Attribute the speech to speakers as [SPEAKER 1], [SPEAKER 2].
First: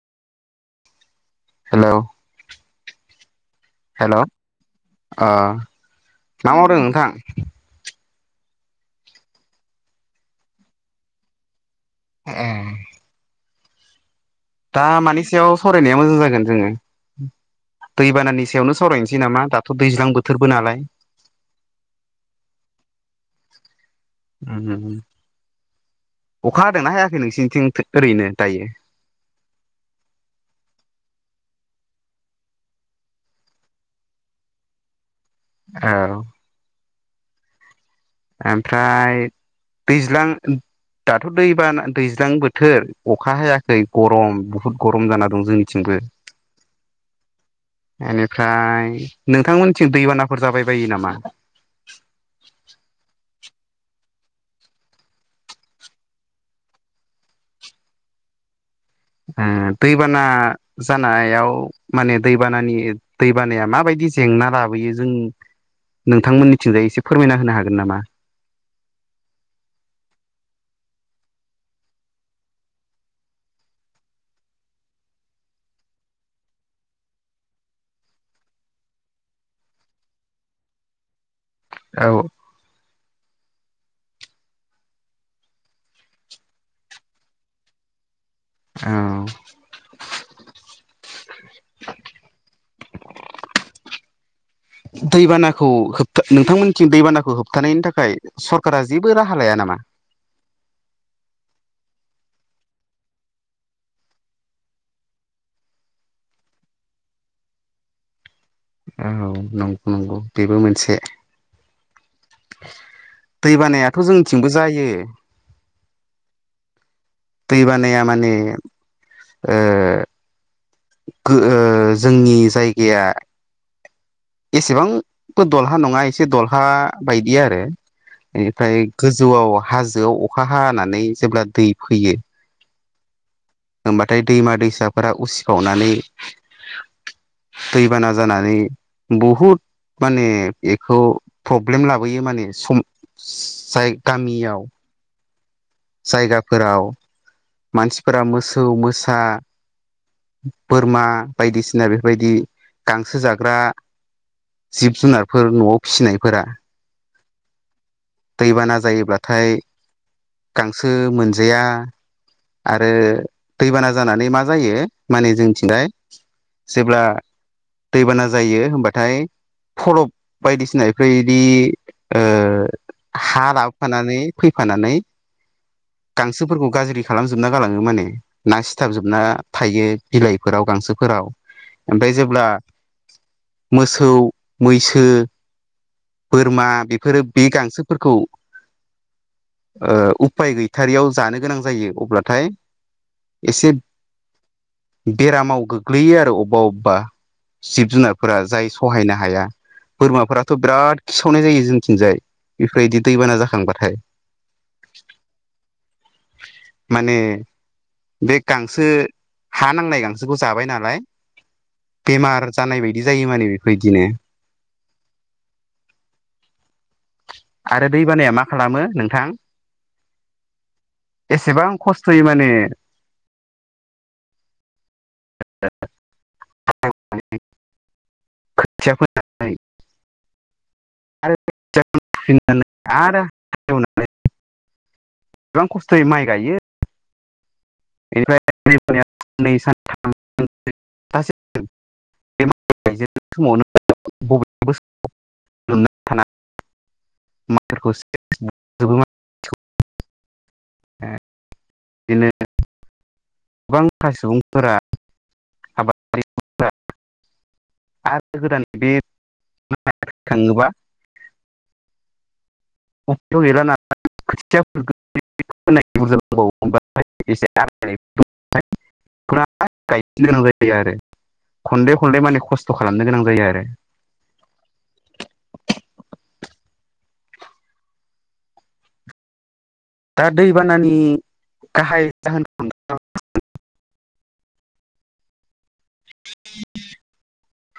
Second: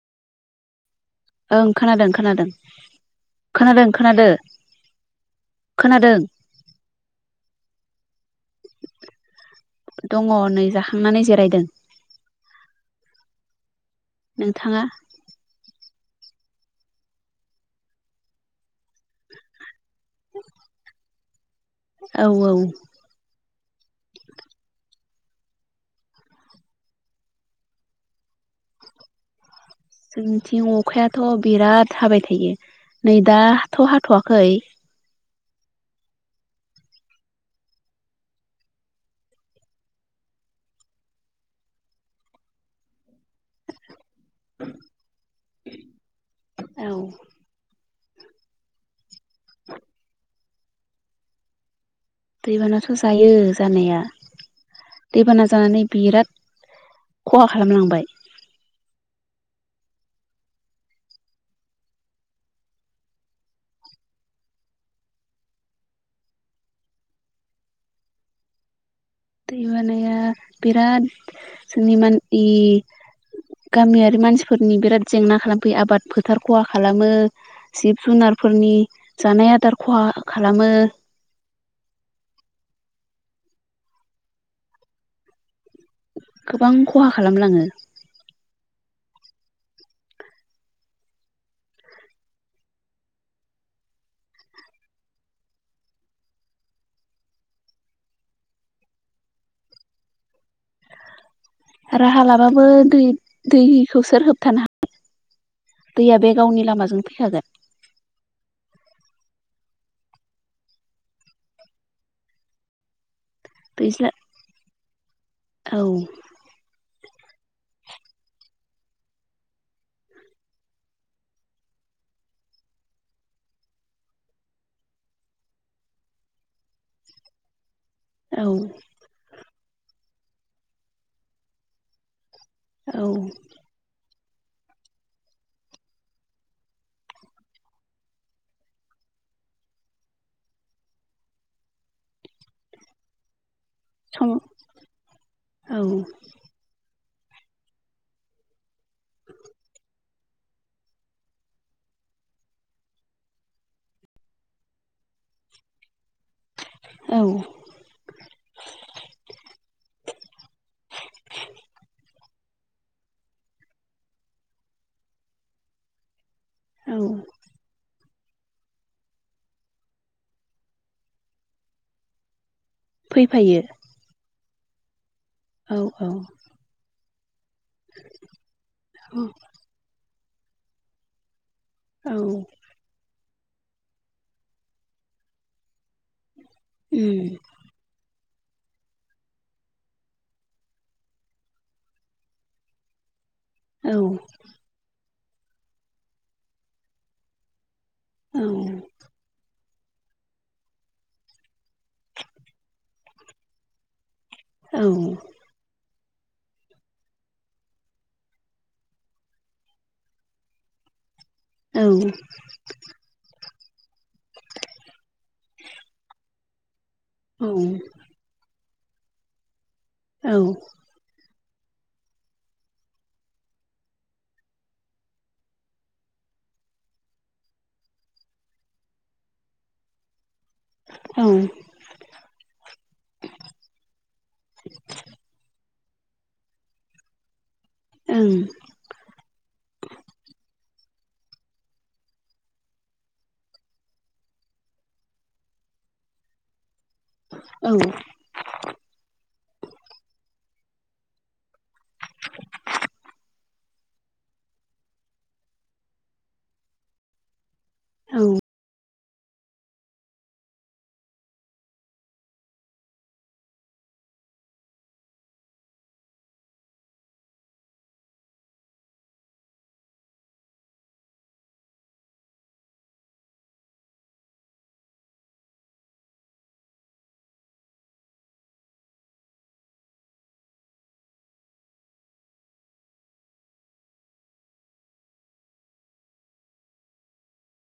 [SPEAKER 1] ओं
[SPEAKER 2] हेलौ
[SPEAKER 1] खोनादों खोनादों खोनादों
[SPEAKER 2] हेलौ
[SPEAKER 1] खोनादों
[SPEAKER 2] ओ
[SPEAKER 1] खोनादों
[SPEAKER 2] मा मावदों नोंथां?
[SPEAKER 1] दङ नै जाखांनानै जिरायदों
[SPEAKER 2] ए दा
[SPEAKER 1] नोंथाङा
[SPEAKER 2] मानि सायाव सरायनाया मोजां जागोन जोङो दै बानानि सायावनो सावरायनोसै नामा थ' दैज्लां बोथोरबो नालाय
[SPEAKER 1] औ औ
[SPEAKER 2] उम अखा हादोंना हायाखै नोंसिनिथिं ओरैनो दायो
[SPEAKER 1] जोंनिथिं अखायाथ' बिराद हाबाय थायो नै दाथ' हाथ'वाखै
[SPEAKER 2] औ ओमफ्राय दैज्लां दाथ' दैबाना दैज्लां बोथोर अखा हायाखै गरम बुहुत गरम जाना दं जोंनिथिंबो
[SPEAKER 1] औ
[SPEAKER 2] बेनिफ्राय नोंथांमोनथिं दैबानाफोर जाबाय बायो नामा
[SPEAKER 1] दैबानाथ' जायो जानाया दैबाना जानानै बिराद खहा खालामलांबाय
[SPEAKER 2] उम दैबाना जानायाव माने दैबानानि दैबानाया माबायदि जे जेंना लाबोयो जों नोंथांमोननिथिंजाय एसे फोरमायना होनो हागोन नामा
[SPEAKER 1] दैबानाया बिराद सनेमा इ गामियारि मानसिफोरनि बिराद जेंना खालामफैयो आबाद फोथार खहा खालामो जिब जुनारफोरनि जानाय आदार खहा खालामो
[SPEAKER 2] औ
[SPEAKER 1] गोबां खहा खालामलाङो
[SPEAKER 2] औ
[SPEAKER 1] [inaudible]
[SPEAKER 2] दैबानाखौ होबथा नोंथांमोननिथिं दैबानाखौ होबथानायनि थाखाय सरकारा जेबो राहा लाया नामा मा
[SPEAKER 1] राहा लाबाबो दै-दैखौ सोर होबथानो हागोन दैया बे गावनि लामाजों फैखागोन
[SPEAKER 2] औ नं-नंगौ बेबो मोनसे दैबानायाथ'
[SPEAKER 1] दैज्ला
[SPEAKER 2] जोंनिथिंबो जायो।
[SPEAKER 1] औ
[SPEAKER 2] दैैबानया माने ओ गो ओ जोंनि जायगाया एसेबांबो दलहा नङा एसे दलहा बायदि आरो
[SPEAKER 1] औ
[SPEAKER 2] बेनिफ्राय गोजौआव हाजोआव अखा हानानै जेब्ला दै फैयो।
[SPEAKER 1] औ
[SPEAKER 2] बाथाय दैमा दैसाफोरा उसिफावनानै दैबाना जानानै बहुद माने बेखौ प्रब्लेम लाबोयो माने सम जाय
[SPEAKER 1] सम
[SPEAKER 2] गामियाव
[SPEAKER 1] औ
[SPEAKER 2] जायगाफोराव मानसिफोरा मोसौ मोसा बोरमा बायदिसिना बेफोरबायदि गांसो जाग्रा। जिब जुनारफोर न'आव फिसिनायफोरा
[SPEAKER 1] औ
[SPEAKER 2] दैबाना जायोब्लाथाय गांसो मोनजाया। आरो दैबाना जानानै मा जायो माने जोंनिथिंहाय
[SPEAKER 1] औ
[SPEAKER 2] जेब्ला दैबाना जायो होमबाथाय फलब बायदिसिना इफोर बायदि ओ हा
[SPEAKER 1] फैफायो
[SPEAKER 2] लाबोफानानै फैफानानै
[SPEAKER 1] औ औ
[SPEAKER 2] गांसोफोरखौ गाज्रि खालामजोबना गालाङो माने ना
[SPEAKER 1] औ
[SPEAKER 2] सिथाबजोबना
[SPEAKER 1] उम
[SPEAKER 2] थायो। बिलाइफोराव गांसोफोराव ओमफ्राय
[SPEAKER 1] औ
[SPEAKER 2] जेब्ला मोसौ मैसो बोरमा बेफोरो बे गांसोफोरखौ ओ उपाय गै थारियाव जानो गोनां जायो अब्लाथाय एसे
[SPEAKER 1] औ
[SPEAKER 2] बेरामाव गोग्लैयो आरो अबेबा-अबेबा जिब जुनारफोरा
[SPEAKER 1] औ
[SPEAKER 2] जाय सहायनो हाया। बोरमाफोराथ' बिराद खिसावनाय जायो जोंथिंजाय बेफोरबायदि दैबाना जाखांबाथाय
[SPEAKER 1] औ [inaudible]
[SPEAKER 2] माने बे गांसो हा नांनाय गांसोखौ जाबाय नालाय।
[SPEAKER 1] औ
[SPEAKER 2] बेमार जानाय बायदि जायो माने बेफोर इदिनो आरो दैबानाया मा खालामो नोंथां
[SPEAKER 1] औ
[SPEAKER 2] एसेबां खस्थ'यै माने [unintelligible] खोथिया फोननानै आरो
[SPEAKER 1] ओं
[SPEAKER 2] खोथियाखौ फुनानै आरो हालेवनानै
[SPEAKER 1] [inaudible]
[SPEAKER 2] बां खस्थ'यै माइ गायो। बेनिफ्राय सानथाम बे माइ गायजेननाय समावनो बबेबा [unintelligible] [unintelligible]
[SPEAKER 1] [inaudible]
[SPEAKER 2] बिदिनो गोबांथार सुबुंफोरा आबादारि
[SPEAKER 1] औ
[SPEAKER 2] आरो गोदानै बे थाङोबा [unintelligible] गैला नाला खोथिया [unintelligible] [unintelligible] खनले खनदले माने खस्थ' खालामनो गोनां जायो आरो
[SPEAKER 1] [inaudible]
[SPEAKER 2] दा दैबानानि गाहाय जाहोन [unintelligible]